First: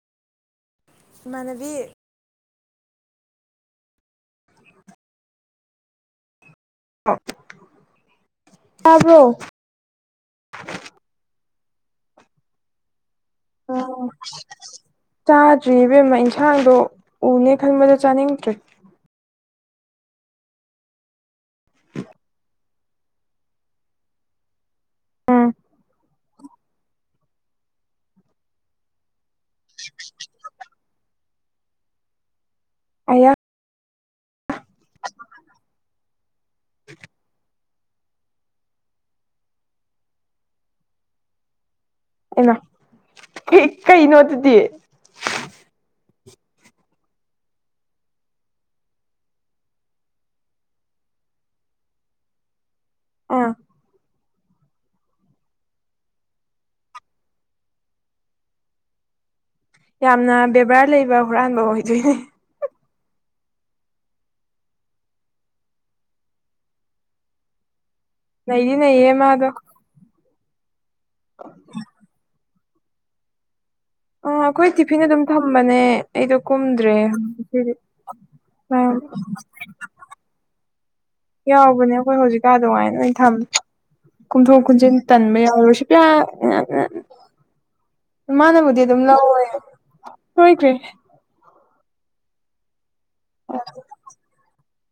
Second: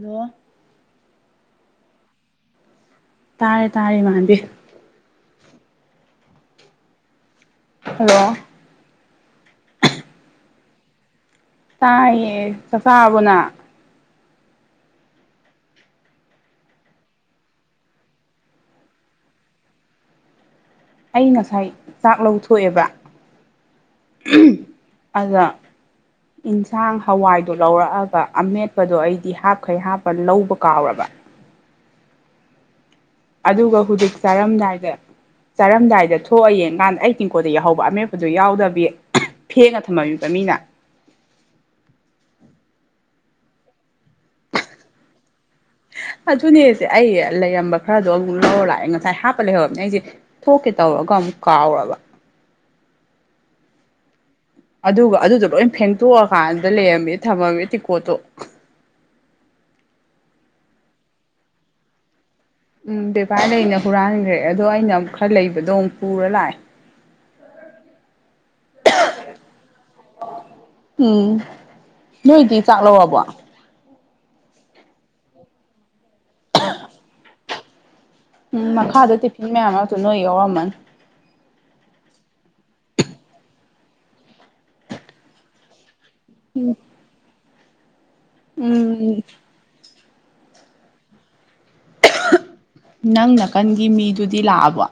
hello ꯃꯥꯅꯕꯤ ꯇꯥꯔꯦ ꯇꯥꯔꯦ ꯃꯥꯥꯟꯕꯤ ꯑ ꯍꯜꯂꯣ ꯭ꯔꯣ ꯇꯥꯏꯌꯦ ꯀꯁ ꯍꯥꯕꯅꯥ [unintelligible] ꯆꯥꯗ꯭ꯔꯤ ꯏꯕꯦꯝꯃ ꯏꯟꯁꯥꯡꯗꯣ ꯎꯅꯦ ꯈꯟꯕꯗ ꯆꯥꯅꯤꯡꯗ꯭ꯔꯦ ꯑꯩ ꯉꯁꯥꯏ ꯆꯥꯛ ꯂꯧꯊꯣꯛꯑꯦꯕ ꯑꯗ ꯎꯝ ꯌꯦꯟꯁꯥꯡ ꯍꯋꯥꯏꯗꯨꯣ ꯂꯧꯔꯛꯑꯒ ꯑꯃꯦꯠꯄꯗꯣ ꯑꯩꯗꯤ ꯍꯥꯞꯈꯩ ꯍꯥꯞꯄ ꯂꯧꯕ ꯀꯥꯎꯔꯕ [unintelligible] ꯑꯌꯥ ꯑꯗꯨꯒ ꯍꯧꯖꯤꯛ ꯆꯥꯔꯝꯗꯥꯏꯗ ꯆꯥꯔꯝꯗꯥꯏꯗ ꯊꯣꯛꯑ ꯌꯦꯡꯀꯥꯟꯗ ꯑꯩ ꯇꯤꯡꯀꯣꯗ ꯌꯎꯍꯧꯕ ꯑꯃꯦꯠꯄꯗꯨꯣ ꯌꯥꯎꯗꯕꯤ ꯐꯦꯡꯅ ꯊꯝꯃꯃꯤꯕ ꯃꯤꯅ ꯑꯦꯅ ꯀꯩ ꯅꯣꯠꯇꯗꯤꯦ ꯑꯗꯨꯅꯦꯁꯦ ꯑꯩ ꯂꯩꯔꯝꯕ ꯈꯔꯗꯣ ꯑꯃꯨꯛ ꯂꯧꯔ ꯂꯥꯛꯑꯦ ꯉꯁꯥꯏ ꯍꯥꯞꯄ ꯂꯩꯍꯔꯕꯅꯦ ꯑꯩꯁꯦ ꯊꯣꯛꯀꯦ ꯇꯧ ꯑꯗꯨꯒ ꯑꯃꯨꯛ ꯀꯥꯎꯕ ꯑꯥ ꯑꯗꯨꯒ ꯑꯗꯨꯗꯣ ꯂꯣꯏ ꯐꯦꯡꯇꯣꯛꯑꯀꯥꯟꯗ ꯂꯩꯔꯝꯃꯦ ꯊꯝꯃꯝꯃꯦ ꯇꯤꯀꯣꯠꯇꯣ [unintelligible] ꯌꯥꯝꯅ ꯕꯦꯕꯥꯔ ꯂꯩꯕ ꯍꯨꯔꯥꯟꯕ ꯑꯣꯏꯗꯣꯏꯅꯦ ꯎꯝ ꯕꯦꯕꯥꯔꯗ ꯑꯩꯅ ꯍꯨꯔꯥꯟꯈ꯭ꯔꯦ ꯑꯗꯣ ꯑꯩꯅ ꯑꯃꯨꯛ ꯈꯔ ꯂꯩꯕꯗꯣ ꯑꯃꯨꯛ ꯄꯨꯔ ꯂꯥꯛꯑꯦ ꯅꯩꯗꯤ ꯅꯩꯌꯦ ꯃꯥꯗꯣ ꯑ ꯎꯝ ꯅꯣꯏꯗꯤ ꯆꯥꯛꯂꯣꯕꯣ ꯑ ꯑꯩꯈꯣꯏ ꯇꯤꯐꯤꯟ ꯑꯗꯨꯝ ꯊꯝꯕꯅꯦ ꯑꯩꯗꯣ ꯀꯨꯝꯗ꯭ꯔꯦꯗꯤ ꯎꯝ ꯃꯈꯥꯗ ꯇꯤꯐꯤꯟ ꯃꯌꯥꯝ ꯉꯛꯇ ꯅꯣꯏ ꯌꯥꯎꯔꯝꯃꯅꯤ ꯌꯥꯎꯕꯅꯦ ꯑꯩꯈꯣꯏ ꯍꯧꯖꯤꯛꯀꯥ ꯑꯗꯨꯃꯥꯏꯅ ꯂ ꯊꯝꯃꯦ ꯀꯨꯝꯊꯣꯛ ꯀꯨꯝꯖꯤꯟ ꯇꯟꯕ ꯌꯥꯎꯔ ꯁꯤ ꯀ ꯎꯝ [unintelligible] [inaudible] ꯃꯥꯅꯕꯨꯗꯤ ꯑꯗꯨꯝ ꯎꯝ ꯂꯧꯑꯣ ꯂꯣꯏꯈ꯭꯭ꯔꯔꯤ ꯅꯪ ꯅꯥꯀꯟꯒꯤ ꯃꯤꯗꯨꯗꯤ ꯂꯥꯛꯑꯕꯣ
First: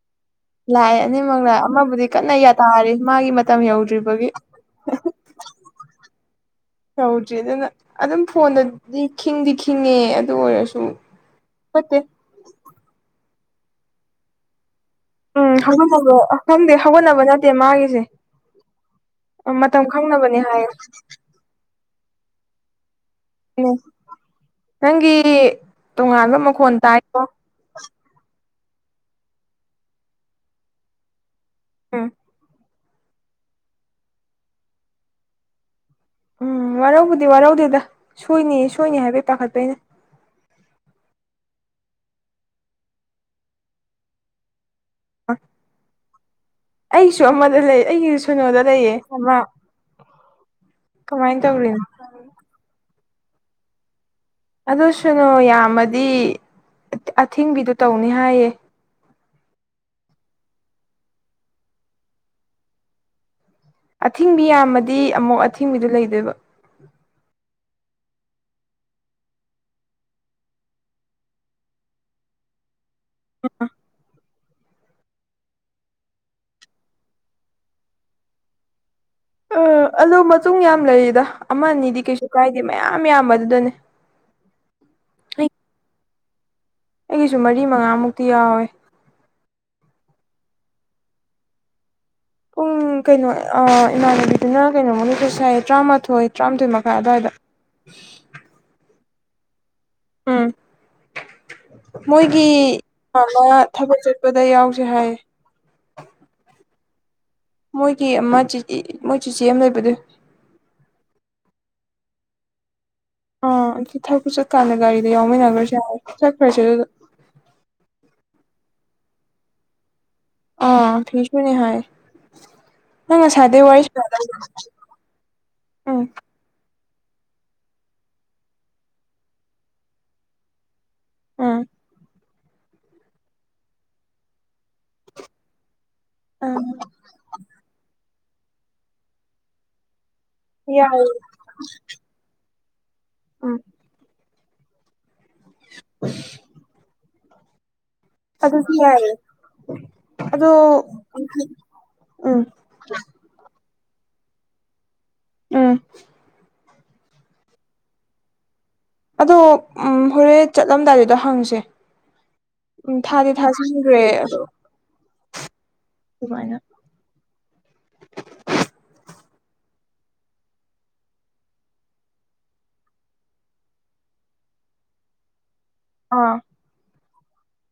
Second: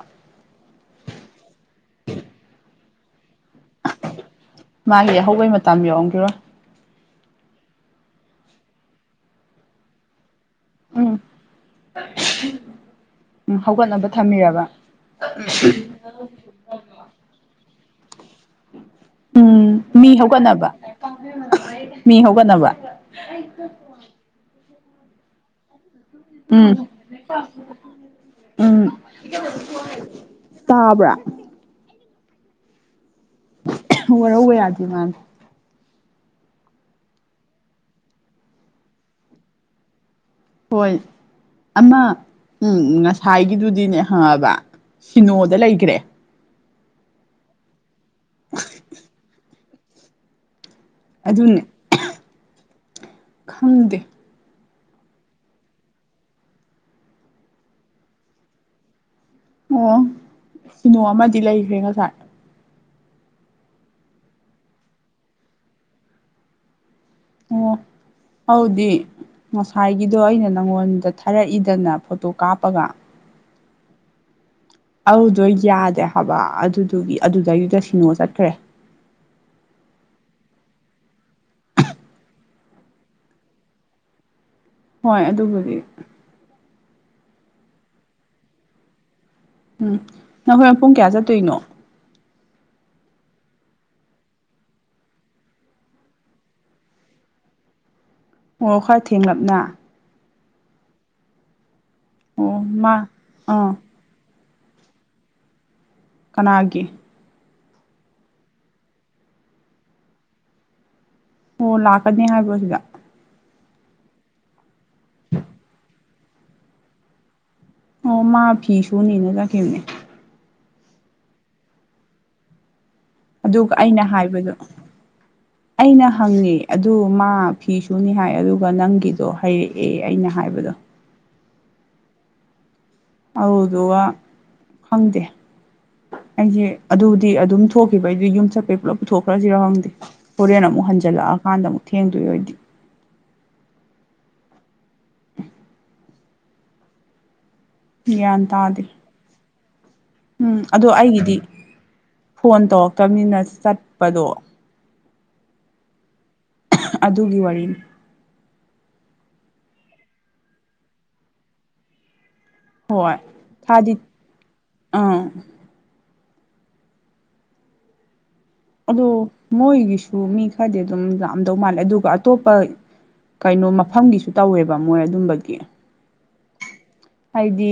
ꯂꯥꯛꯑ ꯑꯅꯤꯃꯛꯅ ꯑꯃꯕꯨꯗꯤ ꯀꯟꯅ ꯌꯥꯇꯥꯔꯤ ꯃꯥꯒꯤ ꯃꯇꯝ ꯌꯧꯗ꯭ꯔꯤꯕꯒꯤ ꯃꯥꯒꯤ ꯑꯍꯧꯕꯩ ꯃꯇ ꯌꯎꯔꯝꯒꯤꯔꯣ ꯌꯧꯗ꯭ꯔꯤ ꯑꯗꯨꯅ ꯑꯗꯨꯝ ꯐꯣꯟꯗꯗꯤ ꯈꯤꯡꯗꯤ ꯈꯤꯡꯉꯦ ꯑꯣꯏꯁꯨꯨꯝ ꯎꯝ ꯐꯠꯇꯦ ꯎꯝ ꯍꯧꯒꯠꯅꯕ ꯊꯝꯕꯤꯔꯕ ꯎꯝꯪꯪꯗꯦ ꯍꯧꯒꯠꯅꯕ ꯅꯠꯇꯦ ꯃꯥꯒꯤꯁꯦ ꯎꯝ ꯃꯇꯝ ꯃꯤ ꯈꯪꯅꯕꯅꯦ ꯍꯥꯏꯌꯦ ꯍꯧꯒꯠꯅꯕ ꯃꯤ ꯍꯧꯒꯠꯅꯕ ꯑꯛꯇ ꯅꯪꯒꯤ ꯇꯣꯉꯥꯟꯕ ꯃꯈꯣꯟ ꯎꯝ ꯇꯥꯏꯣ ꯎꯝ ꯇꯥꯕ꯭ꯔꯥ ꯑ [unintelligible] [inaudible] ꯑꯣꯔꯕ ꯌꯥꯗ ꯃꯥ ꯎꯝ ꯋꯥꯔꯧꯕꯧꯕꯗꯤ ꯋꯥꯔꯧꯗꯤꯗ ꯁꯣꯏꯅꯤ ꯁꯣꯏꯅꯤ ꯍꯥꯏꯕꯩ ꯄꯥꯈꯠꯄꯩꯅꯦ ꯍꯣꯏ ꯑꯃ ꯎꯝ ꯉꯁꯥꯏꯒꯤꯗꯨꯗꯤꯅꯦ ꯍꯪꯉꯕ ꯁꯤꯅꯣꯗ ꯂꯩꯈ꯭ꯔꯦ ꯑꯩꯁꯨ ꯑꯃꯗ ꯂꯩ ꯑꯩꯒꯤꯁꯨ ꯁꯨꯅꯣꯗ ꯂꯩꯌꯦ ꯑꯃ ꯀꯃꯥꯏꯅ ꯇꯧꯔꯤꯅꯣ ꯈꯝꯗꯦ ꯑꯗꯨ ꯁꯅꯨ ꯌꯥꯝꯃꯗꯤ ꯑꯊꯤꯡꯕꯤꯗ ꯇꯧꯅꯤ ꯍꯥꯏꯌꯦ ꯑꯣ ꯁꯤꯅꯣ ꯑꯃꯗꯤ ꯂꯩꯈ꯭ꯔꯦ ꯉꯁꯥꯏ ꯑꯊꯤꯡꯕꯤ ꯌꯥꯝꯃꯗꯤ ꯑꯃꯨꯛ ꯑꯊꯤꯡꯕꯤꯗ ꯂꯩꯗꯣꯏꯕ ꯑꯣ ꯍꯧꯗꯤ ꯉꯁꯥꯏꯒꯤꯗꯣ ꯑꯩꯅ ꯅꯪꯉꯣꯟꯗ ꯊꯥꯔꯛꯏꯗꯅ ꯐꯣꯇꯣ ꯀꯥꯞꯄꯒ ꯑꯗꯨꯗꯣ ꯌꯥꯗꯦ ꯍꯥꯏꯕ ꯑꯗꯨꯗꯨꯒꯤ ꯑꯗꯨꯗꯩꯗꯨꯗ ꯁꯤꯅꯣ ꯆꯠꯈ꯭ꯔꯦ ꯑ ꯑꯂꯣ ꯃꯇꯨꯡ ꯌꯥꯝ ꯂꯩꯔꯤꯗ ꯑꯃꯅꯤ ꯑꯗꯤ ꯀꯩꯁꯨ ꯀꯥꯏꯗꯦ ꯃꯌꯥꯝ ꯌꯥꯝꯕ ꯑꯗꯨꯗꯅꯦ ꯍꯣꯏ ꯑꯗꯨꯒꯕꯨꯗꯤ ꯑꯩꯒꯤꯁꯨ ꯃꯔꯤ ꯃꯉꯥꯃꯨꯛꯇꯤ ꯌꯥꯎꯔꯦ ꯎꯝ ꯅꯈꯣꯏ ꯄ ꯄꯨꯡ ꯀꯌꯥ ꯆꯠꯇꯣꯏꯅꯣ ꯄꯨꯡ ꯀꯩꯅꯣ ꯏꯃꯥꯟꯅꯕꯤꯗꯨꯅ ꯀꯩꯅꯣꯃꯅꯤ ꯄꯩꯁꯥꯏ ꯇꯔꯥꯃꯥꯊꯣꯏ ꯇꯔꯥꯃꯥꯊꯣꯏ ꯃꯈꯥꯏ ꯑꯗꯨꯋꯥꯏꯗ ꯑꯣ ꯈ꯭ꯔ ꯊꯦꯡꯂꯞꯅ ꯎꯝ ꯃꯣꯏꯒꯤ ꯑꯣ ꯏ ꯃꯥ ꯑꯃ ꯑꯥ ꯊꯕꯛ ꯆꯠꯄ ꯁꯤꯗ ꯌꯥꯎꯁꯦ ꯍꯥꯏꯌꯦ ꯀꯅꯥꯒꯤ ꯃꯣꯏꯒꯤ ꯃꯣꯏ ꯆꯤꯆꯦ ꯑꯃ ꯂꯩꯕꯗꯨ ꯑꯣ ꯂꯥꯛꯀꯅꯤ ꯍꯥꯏꯕ ꯁꯤꯗ ꯑꯥ ꯑꯗꯨ ꯊꯛꯄꯨ ꯆꯠꯀꯥꯟꯗ ꯒꯥꯔꯤꯗ ꯌꯥꯎꯃꯤꯟꯅꯈ꯭ꯔꯁꯦ ꯆꯠꯈ꯭ꯔꯁꯦ ꯑꯗꯨꯗ ꯑꯣ ꯃꯥ ꯐꯤ ꯁꯨꯅꯤꯅ ꯆꯥꯈꯤꯕꯈꯤꯕꯅꯦ ꯑ ꯤꯁꯃꯅꯤ ꯍꯥꯏ ꯅꯪ ꯉꯁꯥꯏꯗꯩ ꯑꯗꯨꯒ ꯋꯥꯔꯤ ꯑꯩꯅ ꯁꯥꯟꯅꯗꯕ ꯍꯥꯏꯕꯗꯣ ꯎꯝ ꯑꯩꯅ ꯍꯪꯉꯦ ꯑꯗꯨ ꯃꯥ ꯐꯤꯁꯨꯅꯤ ꯍꯥꯏ ꯑꯗꯨꯒ ꯅꯪꯒꯤꯗꯣ ꯍꯥꯏꯩꯔꯛꯑꯦ ꯑꯩꯅ ꯍꯥꯏꯕꯗꯣ ꯎꯝ ꯑꯗꯨꯗꯨꯒ ꯈꯪꯗꯦ ꯎꯝ ꯑꯩꯁꯦ ꯑꯗꯨꯕꯨꯗꯤ ꯑꯗꯨꯝ ꯊꯣꯛꯈꯤꯕ ꯑꯩꯗꯤ ꯌꯨꯝ ꯆꯠꯄꯩ ꯄꯨꯂꯞ ꯄꯨꯊꯣꯛꯈ꯭ꯔꯁꯤꯔꯎ ꯍꯪꯗꯦ ꯍꯣꯔꯦꯟ ꯑꯃꯨꯛ ꯌꯥꯏꯌꯦ ꯍꯟꯖꯜꯂꯛꯑꯀꯥꯟꯗ ꯑꯃꯨꯛ ꯊꯦꯡꯗꯣꯏꯔ ꯑꯣꯏꯣꯏꯗꯤ ꯎ [unintelligible] [inaudible] ꯎ ꯒ꯭ꯟ ꯇꯥꯗꯦ ꯎꯝ ꯑꯗꯣ ꯑꯩꯒꯤꯗꯤ ꯎꯝ ꯐꯣꯟ ꯇꯧꯔꯛꯇꯕꯅꯤꯅ ꯆꯠꯄꯗꯣ ꯎꯝ ꯑꯗꯨꯒꯤ ꯋꯥꯔꯤꯅꯤ ꯑꯗꯣ ꯎ ꯍꯣꯔꯦꯟ ꯆꯠꯂꯝꯗꯥꯏꯗꯨꯗꯣ ꯍꯪꯁꯦ ꯎꯝ ꯍꯣꯏ ꯊꯥꯗꯤꯦ ꯊꯥꯗꯤ ꯊꯥꯖꯟꯈ꯭ꯔꯦ ꯑꯥ ꯑꯗꯨꯃꯥꯏꯅ ꯑꯣ ꯃꯣꯏꯒꯤꯁꯨ ꯃꯤ ꯈꯔꯗꯤ ꯑꯗꯨꯝ ꯂꯥꯛꯝꯗꯧ ꯃꯥꯜꯂꯦ ꯑꯗꯨꯒ ꯑꯇꯣꯞꯄ ꯀꯩꯅꯣ ꯃꯐꯝꯒꯤꯁꯨ ꯇꯧꯋꯦꯕ ꯃꯣꯏ ꯑꯗꯨꯝꯕꯒꯤ ꯑꯥ ꯍꯥꯏꯗꯤ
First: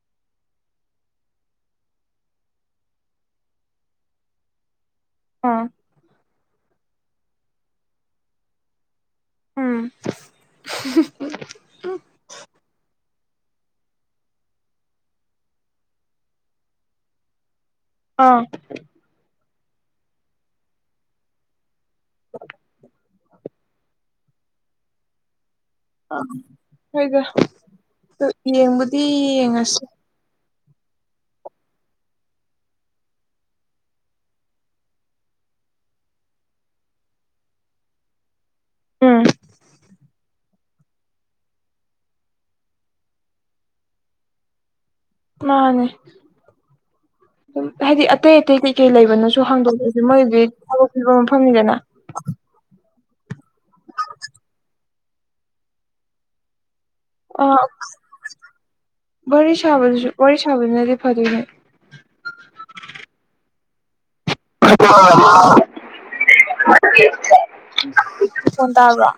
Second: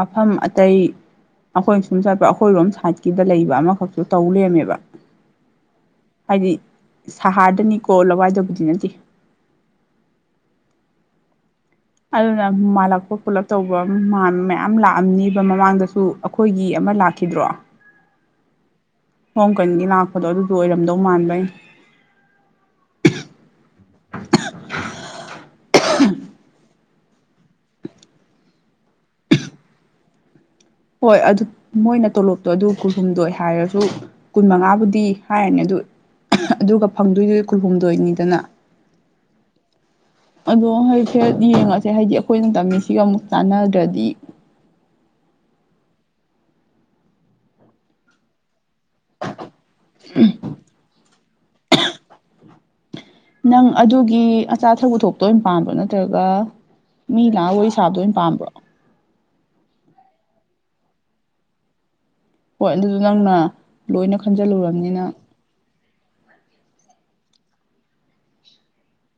ꯃꯐꯝ ꯑꯇꯩ ꯑꯩꯈꯣꯏ ꯁꯨꯝ ꯆꯠꯄ ꯑꯩꯈꯣꯏꯔꯣꯝ ꯁꯥꯏꯠꯀꯤꯗ ꯂꯩꯕ ꯑꯃꯈꯛꯁꯨ ꯇꯧꯔꯦꯝꯃꯦꯕ ꯑꯥ ꯍꯥꯏꯗꯤ ꯁꯍꯔꯗꯅꯤ ꯀꯣꯂꯋꯥꯏꯗꯧꯕꯗꯤ ꯅꯠꯇꯦ ꯎꯝ ꯑꯗꯨ ꯅ ꯃꯥꯂꯛꯄ ꯄꯨꯂꯞ ꯇꯧꯕ ꯃꯌꯥꯝ ꯂꯥꯛꯑꯝꯅꯤꯕ ꯃꯃꯥꯡꯗꯁꯨ ꯑꯩꯈꯣꯏꯒꯤ ꯑꯃ ꯂꯥꯛꯈꯤꯗ꯭ꯔꯣ ꯑꯥ ꯣꯡꯝ ꯀꯟꯒꯤ ꯂꯥꯛꯄꯗꯣ ꯑꯗꯨꯗꯣ ꯑꯣꯏꯔꯝꯗꯧ ꯃꯥꯟꯕꯩ [unintelligible] ꯑ ꯑꯩꯣꯏꯗ ꯑ ꯌꯦꯡꯕꯨꯗꯤ ꯌꯦꯡꯉꯁꯤ ꯍꯣꯏ ꯑꯗꯨ ꯃꯣꯏꯅ ꯇꯣꯂꯣꯞꯇꯣ ꯑꯗꯨ ꯀꯨꯟꯍꯨꯝꯗꯣꯏ ꯍꯥꯏꯔꯁꯨ ꯀꯨꯟ ꯃꯉꯥꯕꯨꯗꯤ ꯍꯥꯏꯔꯅꯤ ꯑꯗꯨ ꯑꯗꯨꯒ ꯐꯪꯗꯣꯏꯗꯨꯗꯤ ꯀꯨꯜꯍꯨꯝꯗꯣꯏꯅꯤꯗꯅ ꯎꯝ ꯑꯗꯣ ꯍꯧꯁꯦ ꯌꯦꯡꯉꯁꯦ ꯍꯥꯏꯗꯤ ꯑꯩꯈꯣꯏꯅ ꯇꯝꯃꯤꯁꯤꯒ ꯑꯃꯨꯛ ꯆꯥꯟꯅꯗ꯭ꯔꯗꯤ ꯃꯥꯅꯦ ꯍꯥꯏꯗꯤ ꯑꯇꯩ ꯑꯇꯩ ꯀꯩ ꯂꯩꯕꯅꯣꯁꯨ ꯍꯥꯡꯗꯣꯛꯂꯁꯦ ꯃꯣꯏꯗꯤ ꯊꯕꯛ ꯄꯤꯕ ꯃꯐꯝꯅꯤꯗꯅ ꯇ ꯑꯣꯏꯅ ꯄꯥꯝꯕ꯭ꯔꯣ ꯅꯠꯇ꯭ꯔꯒ ꯃꯤ ꯂꯥꯛ ꯋꯥꯔꯤ ꯁꯥꯕꯗ ꯑꯣꯏꯅ ꯄꯥꯝꯕ꯭ꯔꯣ ꯔꯤ ꯁꯕ ꯋꯥꯔꯤꯔꯤ ꯁꯥꯕꯗꯨꯅꯗꯤ ꯐꯗꯨꯅꯦ ꯍꯣꯏ ꯑꯗꯨꯗꯣ ꯅꯪꯅ ꯂꯣꯏꯅ ꯍ ꯈꯟꯖꯜꯂꯨꯔꯕꯅꯤꯅ ꯁ ꯇꯕ꯭ꯔꯣ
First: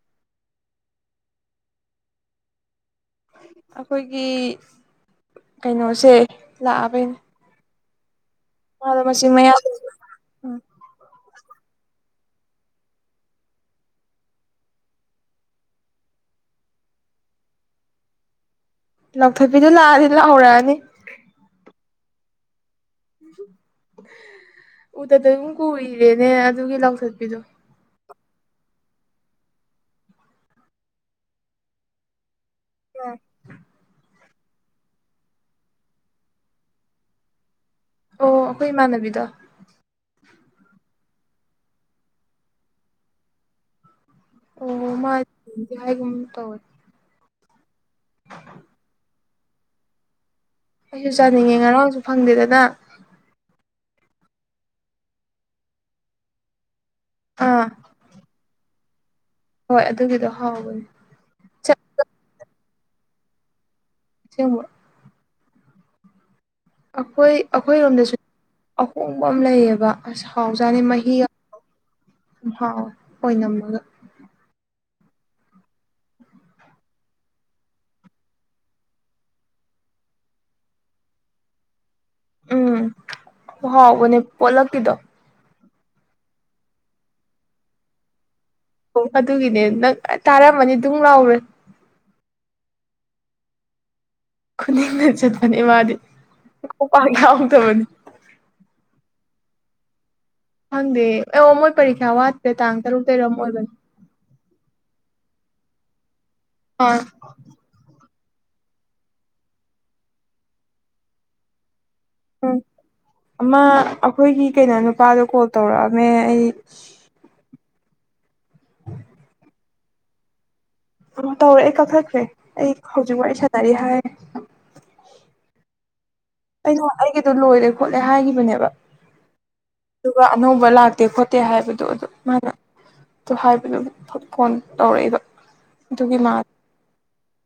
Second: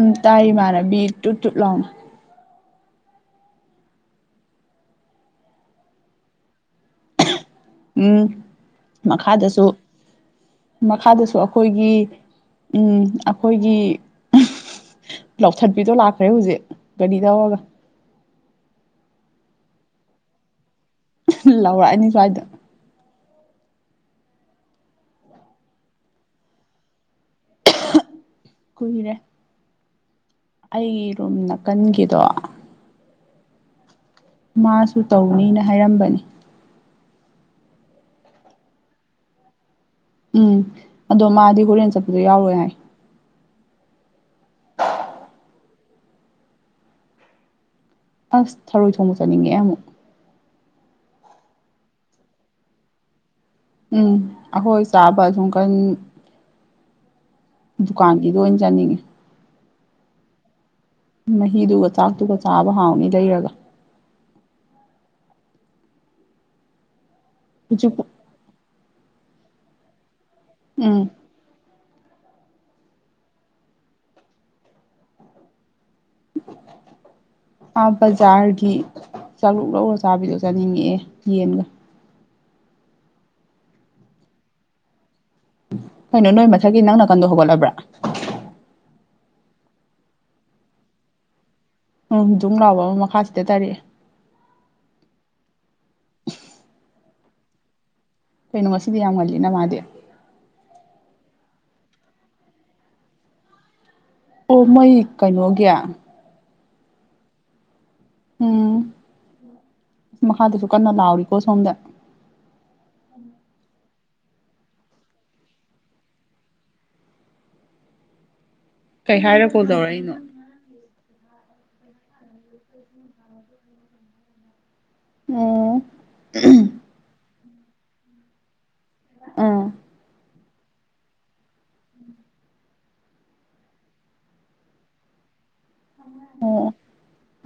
ꯎꯝ ꯇꯥꯏ ꯃꯥꯅꯦ ꯇꯨ ꯇꯨꯠ ꯂꯥꯎꯑꯣꯅ ꯑꯩꯈꯣꯏꯒꯤ ꯀꯩꯅꯣꯁꯦ ꯂꯥꯛꯑꯕꯩꯅꯦ ꯎꯝ ꯃꯥꯗꯣ ꯃꯆꯤꯟ ꯃꯌꯥ ꯃꯈꯥꯗꯁꯨ ꯎꯝ ꯃꯈꯥꯗꯁꯨ ꯑꯩꯈꯣꯏꯒꯤ ꯑꯩꯈꯣꯏꯒꯤ ꯂꯧꯊꯠꯄꯤꯗꯣ ꯂꯥꯛꯈ꯭ꯔꯦ ꯍꯧꯖꯤꯛ ꯒꯥꯔꯤ ꯇꯧꯔꯒ ꯂꯥꯎꯊꯣꯛꯄꯤꯗꯣ ꯂꯥꯛꯑꯗꯤ ꯂꯥꯛꯍꯧꯔꯛꯑꯅꯤ ꯂꯧꯥꯎꯔꯛꯑꯅꯤ ꯁ꯭ꯋꯥꯏꯗ ꯎꯇꯗ ꯑꯗꯨꯝ ꯀꯨꯏꯔꯦꯅꯦ ꯑꯗꯨꯒꯤ ꯂꯧꯥꯎꯊꯠꯄꯤꯗꯣ ꯀꯏꯅꯦ ꯑꯩ ꯔꯨꯝ ꯅꯥꯀꯟꯒꯤꯗꯣ [unintelligible] ꯃꯥꯁꯨ ꯇꯧꯅꯤꯅ ꯍꯥꯏꯔꯝꯕꯅꯤ ꯑꯣ ꯑꯩꯈꯣꯏ ꯏꯃꯥꯟꯅꯕꯤꯗ ꯎꯝ ꯑꯗꯣ ꯃꯥꯗꯤ ꯍꯣꯔꯦꯟ ꯆꯠꯄꯗ ꯌꯥꯎꯔꯣꯏ ꯍꯥꯏ ꯑꯣ ꯃꯥꯗꯤ ꯍꯥꯏ ꯨ ꯇ ꯑꯁ ꯊꯔꯣꯏ ꯊꯣꯡꯕ ꯆꯠꯅꯤꯡꯉꯦ ꯑꯃꯨꯛ ꯑꯩꯁꯨ ꯆꯥꯅꯤꯡꯉꯦ ꯉꯔꯥꯡꯁꯨ ꯐꯪꯗꯦꯗꯅ ꯎꯝ ꯑꯩꯈꯣꯏ ꯆꯥꯕ ꯁꯨꯝ ꯀꯟ ꯑꯥ ꯗꯨꯀꯥꯟꯒꯤꯗ ꯑꯣꯏꯅ ꯌꯥꯅꯤꯡꯉꯤ ꯍꯣꯏ ꯑꯗꯨꯒꯤꯗꯣ ꯍꯥꯎꯕꯅꯤ ꯃꯍꯤꯗꯨꯒ ꯆꯥꯛꯇꯨꯒ ꯆꯥꯕ ꯍꯥꯎꯅꯤ ꯂꯩꯔꯒ ꯃꯣꯏ ꯑꯩꯈꯣꯏ ꯍꯧꯖꯤꯛꯄꯨ ꯑꯩꯈꯣꯏꯔꯣꯝꯗꯁꯨ ꯑꯍꯣꯡꯕ ꯑꯃ ꯂꯩꯌꯦꯕ ꯑꯁ ꯄꯥꯎꯖꯥꯅꯤ ꯎꯝ ꯃꯍꯤꯨꯝ ꯍꯥꯎ ꯑꯣꯏꯅꯝꯃꯒ [unintelligible] ꯑꯥ ꯕꯖꯥꯔꯒꯤ ꯆꯥꯔꯨꯛ ꯂꯧꯔ ꯆꯥꯕꯤꯗꯣ ꯆꯥꯅꯤꯡꯉꯛꯑꯦ ꯌꯦꯟꯒ ꯎꯝ ꯍꯥꯎꯕꯅꯦ ꯑꯣꯂꯒ ꯀꯗꯣ ꯀꯣꯏꯩꯅꯣ ꯅꯣꯏ ꯃꯊꯛꯀꯤ ꯅꯪ ꯅꯥꯀꯟꯗꯣ ꯍꯧꯒꯠꯂꯕ꯭ꯔꯥ ꯑꯣ ꯑꯗꯨꯒꯤꯅꯦ ꯅꯪ ꯇꯥꯔꯝꯃꯅꯤ ꯑꯗꯨꯝ ꯂꯥꯎꯔꯦ ꯎꯝ ꯨꯝ ꯂꯥꯎꯕ ꯑꯃ ꯃꯈꯥꯁꯤꯗ ꯇꯥꯔꯛꯑꯦ ꯈꯨꯅꯤꯡꯗ ꯆꯠꯄꯅꯦ ꯃꯥꯗꯤꯄꯥ ꯌꯥꯎꯗꯕꯅꯦ ꯀꯩꯅꯣ ꯉꯗꯤ ꯌꯥꯝ ꯉꯜꯂꯤꯅ ꯃꯥꯗꯤ ꯈꯪꯗꯦ ꯑꯦ ꯑꯣ ꯃꯣꯏ ꯄꯔꯤꯈ꯭ꯥ ꯋꯥꯠꯇ꯭ꯔꯦ ꯇꯥꯡ ꯇꯔꯨꯛ ꯇꯔꯠ ꯑꯃ ꯑꯣꯏꯕꯅꯦ ꯑꯣ ꯃꯩ ꯀꯩꯅꯣꯒꯤ ꯑ ꯎꯝ ꯑ ꯃꯈꯥꯗꯁꯨ ꯀꯟꯅ ꯂꯥꯎꯔꯤꯀꯣ ꯁꯣꯝꯗ ꯎꯝ ꯑꯃꯃ ꯑꯩꯈꯣꯏꯒꯤ ꯀꯩꯅꯣ ꯅꯨꯄꯥꯗꯣ ꯀꯣꯜ ꯇꯧꯔꯛꯑꯝꯃꯦ ꯑꯩ ꯀꯩ ꯍꯥꯏꯔ ꯀꯣꯜ ꯇꯧꯔꯛꯏꯅꯣ ꯇꯧꯔꯦ ꯑꯩ ꯀꯛꯈꯠꯈ꯭ꯔꯦ ꯑꯩ ꯍꯧꯖꯤꯛ ꯋꯥꯔꯤ ꯁꯥꯟꯅꯔꯤ ꯍꯥꯏꯦ ꯎꯝ ꯑꯩꯅ ꯑꯩꯒꯤꯗꯣ ꯂꯣꯏꯔꯦ ꯈꯣꯠꯂꯦ ꯍꯥꯏꯈꯤꯕꯅꯦꯕ ꯑꯥ ꯑꯗꯨꯒ ꯑꯅꯧꯕ ꯂꯥꯛꯇꯦ ꯈꯣꯠꯇꯦ ꯍꯥꯏꯕꯗꯣ ꯑꯗꯨ ꯃꯥꯅ ꯑꯗꯨ ꯍꯥꯏꯕꯗꯨ ꯐꯣꯟ ꯇꯧꯔꯛꯏꯕ ꯑꯗꯨꯒꯤ ꯃꯥ ꯑꯣ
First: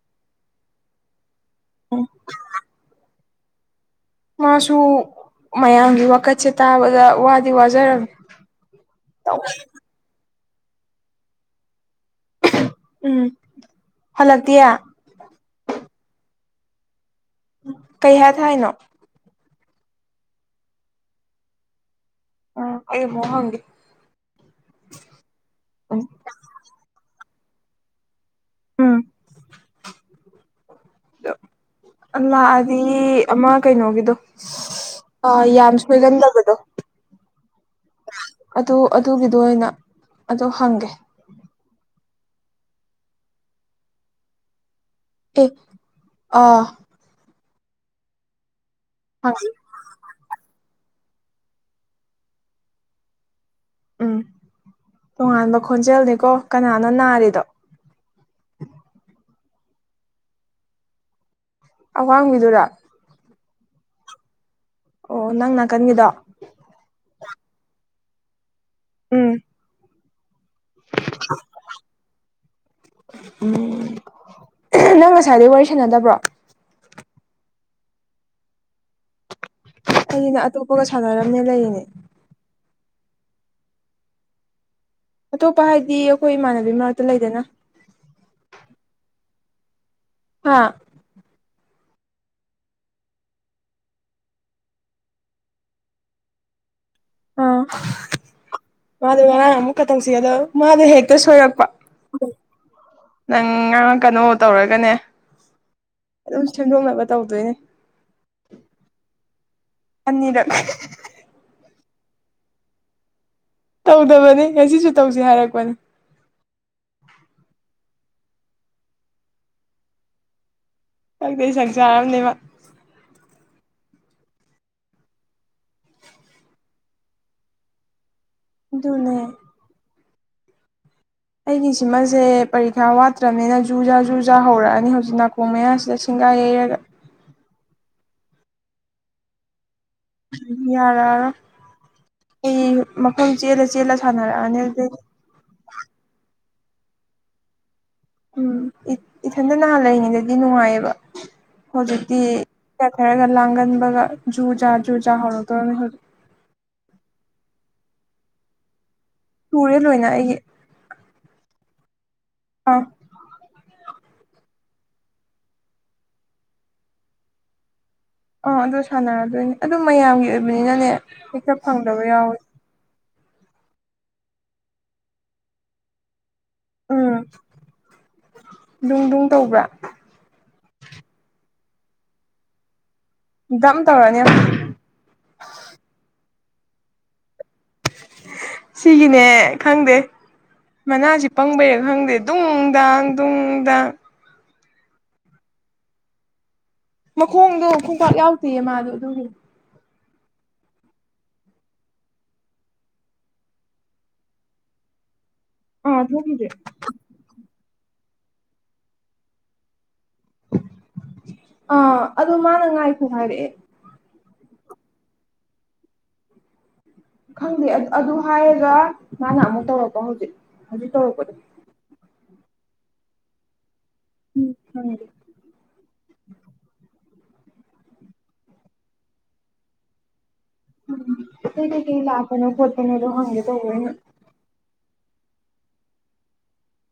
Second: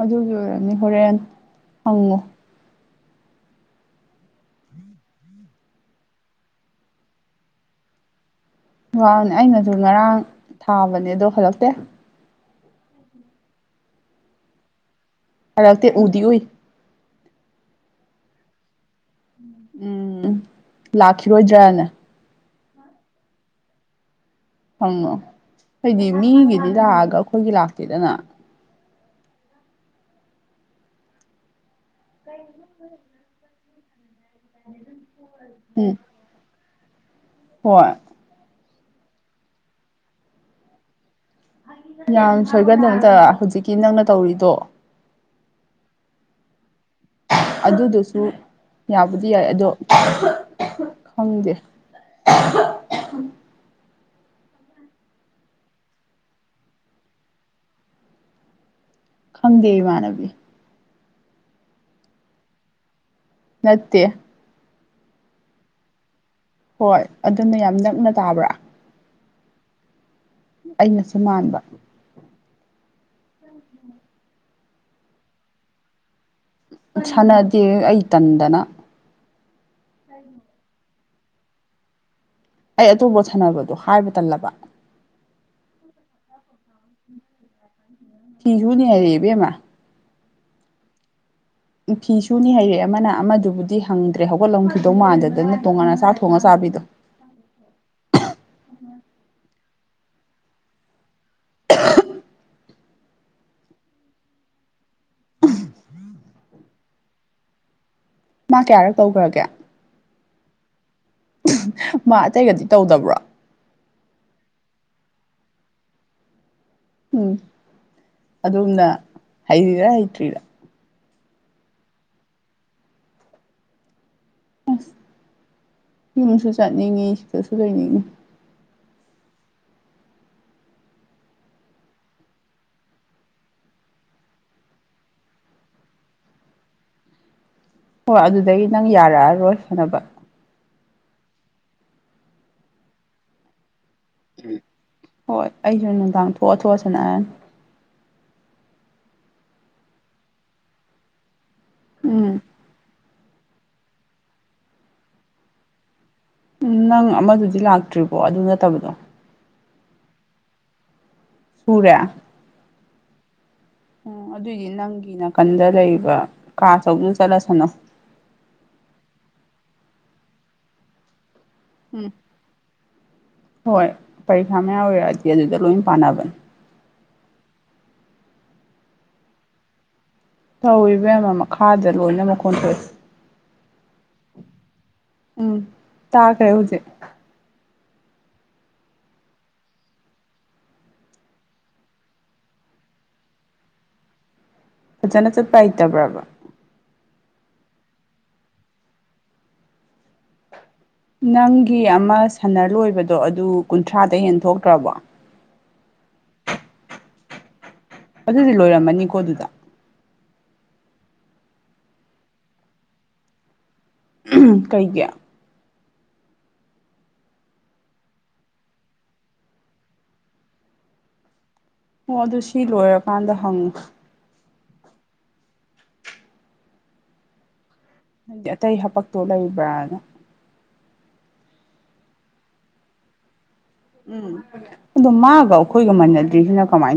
ꯑꯗꯨꯒꯤ ꯑꯣꯏꯔꯝꯅꯤ ꯍꯣꯔꯦꯟ ꯍꯪꯉꯨ ꯃꯥꯁꯨ ꯃꯌꯥꯝꯒꯤ ꯋꯥꯀꯠꯁꯦ ꯇꯥꯕꯗ ꯋꯥꯗꯤ ꯋꯥꯖꯔꯝ ꯋꯥꯅꯦ ꯑꯩꯅꯁꯨ ꯉꯔꯥꯡ ꯊꯥꯕꯅꯦ ꯑꯗꯣ ꯍꯜꯂꯛꯇꯦ ꯎꯝ ꯍꯂꯗꯤꯌꯥ ꯇꯩ ꯎꯗꯤ ꯑꯣꯏ ꯀꯩ ꯍꯥꯏ ꯊ ꯍꯥꯏꯅꯣ ꯎꯝ ꯂꯥꯛꯈꯤꯔꯣꯏꯗ꯭ꯔꯥꯅꯦ ꯎ ꯑꯦꯃꯣ ꯍꯪꯗꯤ ꯍꯪꯅꯣ ꯍꯥꯏꯗꯤ ꯃꯤꯒꯤꯗꯤ ꯂꯥꯛꯑꯒ ꯑꯩꯈꯣꯏꯒꯤ ꯂꯥꯛꯇꯦꯗꯅ ꯎꯝ ꯑꯥꯑꯗꯤ ꯑꯃ ꯀꯩꯅꯣꯒꯤꯗꯣ ꯌꯥꯝ ꯎꯝ ꯁꯣꯏꯒꯟꯗꯕꯗꯣ ꯍꯣꯏ ꯑꯗꯨ ꯑꯗꯨꯒꯤꯗꯣ ꯑꯣꯏꯅ ꯑꯗꯨ ꯍꯪꯒꯦ ꯌꯥꯝ ꯁꯣꯏꯒꯗꯣꯗ ꯍꯧꯖꯤꯛꯀꯤ ꯅꯪꯅ ꯇꯧꯔꯤꯗꯣ ꯑꯦ ꯑ ꯑꯗꯨꯗꯨꯁꯨ ꯌꯥꯕꯨꯗꯤ ꯍꯪ ꯌꯥꯏ ꯑꯗꯣ ꯈꯪꯗꯦ ꯎꯝ ꯇꯣꯉꯥꯟꯕ ꯈꯣꯟꯖꯦꯜꯅꯤꯀꯣ ꯀꯅꯥꯅ ꯅꯥꯔꯤꯗꯣ ꯈꯪꯗꯦ ꯏ ꯃꯥꯅꯕꯤ ꯑꯋꯥꯡꯕꯤꯗꯨꯔꯥ ꯅꯠꯇꯦ ꯑꯣ ꯅꯪ ꯅꯥꯀꯟꯒꯤꯗꯣ ꯍꯣꯏ ꯑꯗꯨꯅ ꯌꯥꯝ ꯅꯛꯅ ꯇꯥꯕ꯭ꯔꯥ ꯎꯝ ꯑꯩꯅꯁꯨ ꯃꯥꯟꯕ ꯎꯝ ꯅꯪ ꯉꯁꯥꯏꯗꯒꯤꯩ ꯋꯥꯔꯤ ꯁꯥꯟꯅꯗꯕ꯭ꯔꯣ ꯁꯥꯟꯅꯗꯦ ꯑꯩ ꯇꯟꯗꯅ ꯑꯩꯅ ꯑꯇꯣꯞꯄꯒ ꯁꯥꯟꯅꯔꯝꯅꯦ ꯂꯩꯔꯤꯅꯦ ꯑꯩ ꯑꯇꯣꯞꯄ ꯁꯥꯟꯅꯕꯗꯣ ꯍꯥꯏꯕ ꯇꯜꯂꯕ ꯑꯇꯣꯞꯄ ꯍꯥꯏꯗꯤ ꯑꯩꯈꯣꯏ ꯏꯃꯥꯟꯅꯕꯤ ꯃꯔꯛꯇ ꯂꯩꯗꯅ ꯁꯤꯤꯁꯨꯅꯤ ꯍꯥꯏꯔꯤꯕꯃ ꯑꯥ ꯐꯤ ꯁꯨꯅꯤ ꯍꯩꯔꯦ ꯑꯃꯅ ꯑꯃꯗꯨꯕꯨꯗꯤ ꯍꯪꯗ꯭ꯔꯦ ꯍꯧꯒꯠꯂꯝꯈꯤꯗꯧ ꯃꯥꯟꯗꯗꯅ ꯇꯣꯡꯉꯥꯟꯅ ꯆꯥꯛ ꯊꯣꯡꯉꯒ ꯆꯥꯕꯤꯗꯣ ꯑꯥ ꯃꯥꯗꯣ ꯉꯔꯥꯡ ꯑꯃꯨꯛꯀ ꯇꯧꯁꯤ ꯑꯗꯣ ꯃꯥꯗꯣ ꯍꯦꯛꯇ ꯁꯣꯏꯔꯛꯄ ꯅꯪ ꯉꯔ ꯀꯩꯅꯣ ꯇꯧꯔꯒꯅꯦ ꯑꯗꯨꯝ ꯁꯦꯝꯦꯡꯗꯣꯛꯅꯕ ꯇꯧꯗꯣꯏꯅꯦ ꯃꯥ ꯀꯌꯥꯔꯛ ꯇꯧꯈ꯭ꯔꯒꯦ ꯑꯅꯤꯔ ꯃꯥ ꯑꯇꯩꯒꯗꯤ ꯇꯧꯗꯕ꯭ꯔꯣ ꯇꯧꯗꯕꯅꯤ ꯉꯁꯤꯁꯨ ꯇꯧꯁꯤ ꯍꯥꯏꯔꯛꯄꯅꯤ ꯎꯝ ꯑꯝꯅ ꯍꯩꯔꯤꯔꯥ ꯍꯩꯇ꯭ꯔꯤꯔꯥ ꯁꯪꯛꯇꯦ ꯁꯛ ꯆꯔꯔꯕꯅꯦꯕ ꯑꯁ ꯌꯨꯝꯁꯨ ꯆꯠꯅꯤꯡꯉꯤ ꯁꯤꯗꯁꯨ ꯂꯩꯅꯤꯡꯉꯤ ꯅꯦ ꯑꯩꯒꯤ ꯁꯤꯃꯁꯦ ꯄꯔꯤꯈꯥ ꯋꯥꯠꯇ꯭ꯔꯕꯅꯤꯅ ꯖꯨ ꯖꯥ ꯖꯨ ꯖꯥ ꯍꯧꯔꯛꯑꯅꯤ ꯍꯧꯖꯤꯛ ꯅꯥꯀꯣꯡ ꯃꯌꯥꯁꯤꯗ ꯁꯤꯡ ꯉ ꯌꯔꯅ ꯍꯣꯏ ꯑꯗꯨꯗꯒꯤ ꯅꯪ ꯌꯥꯔꯛꯑꯔꯣꯏ ꯁꯅꯕ ꯌꯥꯔꯔ ꯑꯩ ꯃꯈꯜ ꯆꯦꯜꯂ ꯆꯦꯜꯂ ꯎꯝ ꯁꯥꯟꯅꯔꯛꯑꯅꯤ ꯑꯗꯨꯗꯩꯗꯤ ꯍꯣꯏ ꯑꯩꯁꯨ ꯅꯨꯡꯗꯥꯡ ꯊꯣꯛꯑꯊꯑꯁꯤꯅꯅꯤ ꯎꯝ ꯏꯊꯟꯇ ꯅꯍꯥꯟ ꯂꯩꯔꯤꯉꯩꯗꯗꯤ ꯅꯨꯡꯉꯥꯏꯌꯦꯕ ꯍꯧꯖꯤꯛꯇꯤ ꯎꯝ ꯍꯥꯏꯔꯒ ꯂꯥꯡꯒꯟꯕꯒ ꯖꯨ ꯖꯥ ꯖꯨ ꯖꯥ ꯍꯧꯔꯛꯇꯣꯏꯔꯅꯤ ꯍꯛ ꯎ ꯅꯪ ꯑꯃꯗꯨꯗꯤ ꯂꯥꯛꯇ꯭ꯔꯤꯕꯣ ꯑꯗꯨ ꯅꯠꯇꯕꯗꯣ ꯇꯨꯔꯦ ꯂꯣꯏꯅ ꯑꯩꯒꯤ ꯁꯨꯔꯦ ꯑ ꯎ ꯑꯗꯨꯏꯗꯤ ꯅꯪꯒꯤ ꯅꯥꯀꯟꯗ ꯂꯩꯕ ꯀꯥ ꯆꯧꯅ ꯆꯠꯂꯁꯅꯨ ꯑꯥ ꯑꯗꯨ ꯁꯥꯟꯅꯔꯗꯣꯏꯅꯦ ꯑꯗꯨ ꯃꯌꯥꯝꯒꯤ ꯑꯣꯏꯕꯅꯤꯅꯅꯦ ꯍꯦꯛꯇ ꯐꯪꯗꯕ ꯎꯝ ꯌꯥꯎꯋꯤ ꯍꯣꯏ ꯄꯔꯤꯈꯥ ꯃꯌꯥꯝ ꯑꯣꯏꯔꯛꯑꯗꯤ ꯑꯗꯨꯗ ꯂꯣꯏ ꯄꯥꯟꯅꯕꯅꯦ ꯎꯝ ꯅꯨꯡ ꯅꯨꯡ ꯇꯧꯕ꯭ꯔꯥ ꯇꯧꯕ ꯑꯃ ꯃꯈꯥꯗ ꯂꯣꯏꯅ ꯃꯈꯣꯟ ꯊꯣꯛꯏ ꯗꯝ ꯇꯧꯔꯅꯤ ꯀꯖꯤꯦ ꯁꯤꯒꯤꯅꯦ ꯈꯪꯗꯦ ꯃꯅꯥꯁꯤ ꯄꯪꯕꯩꯔ ꯈꯪꯗꯦ ꯅꯨꯡ ꯗꯡ ꯅꯨꯡ ꯗꯡ ꯐꯖꯅ ꯆꯠꯄꯥꯏꯇꯕ꯭ꯔꯕ ꯃꯈꯣꯡꯗꯣ ꯈꯣꯡꯄꯥꯛ ꯌꯥꯎꯗꯦꯌꯦ ꯃꯥꯗꯣ ꯑꯗꯨꯒꯤ ꯅꯪꯒꯤ ꯑꯃ ꯁꯥꯟꯅꯔ ꯂꯣꯏꯕꯗꯣ ꯑꯗꯨ ꯀꯨꯟꯊ꯭ꯔꯥꯗ ꯍꯦꯟ ꯊꯣꯛꯣꯛꯇ꯭ꯔꯕꯣ ꯑꯥ ꯊꯣꯡꯗꯦ ꯑꯗꯨꯗꯤ ꯂꯣꯏꯔꯝꯃꯅꯤꯀꯣ ꯑꯗꯨꯗ ꯑ ꯑꯗꯨꯗ ꯃꯥꯅꯉꯥꯏꯀꯨ ꯃꯥꯦ ꯀꯩ ꯀ ꯈꯪꯗꯦ ꯑꯗꯨ ꯍꯥꯏꯔꯒ ꯃꯥꯅ ꯑꯃꯨꯛ ꯇꯧꯔꯛꯄ ꯍꯧꯖꯤꯛ ꯍꯧꯖꯤꯛ ꯇꯧꯔꯛꯄꯗ ꯑꯣ ꯑꯗꯨ ꯁꯤ ꯂꯣꯏꯔꯀꯥꯟꯗ ꯍꯪꯉꯨ ꯎꯝ ꯐꯝ ꯅꯪꯗꯤ ꯑꯇꯩ ꯍꯥꯄꯛꯇꯨ ꯂꯩꯕ꯭ꯔꯥꯅ ꯎꯝ ꯁꯤ ꯏꯂꯈꯅ ꯐꯠꯇꯅꯦꯔꯣ ꯍꯪꯦ ꯎꯝ ꯑꯗꯣ ꯃꯥꯒ ꯑꯩꯈꯣꯏꯒ ꯃꯅꯗ꯭ꯔꯤꯁꯤꯅ ꯀꯃꯥꯏꯅ ꯇ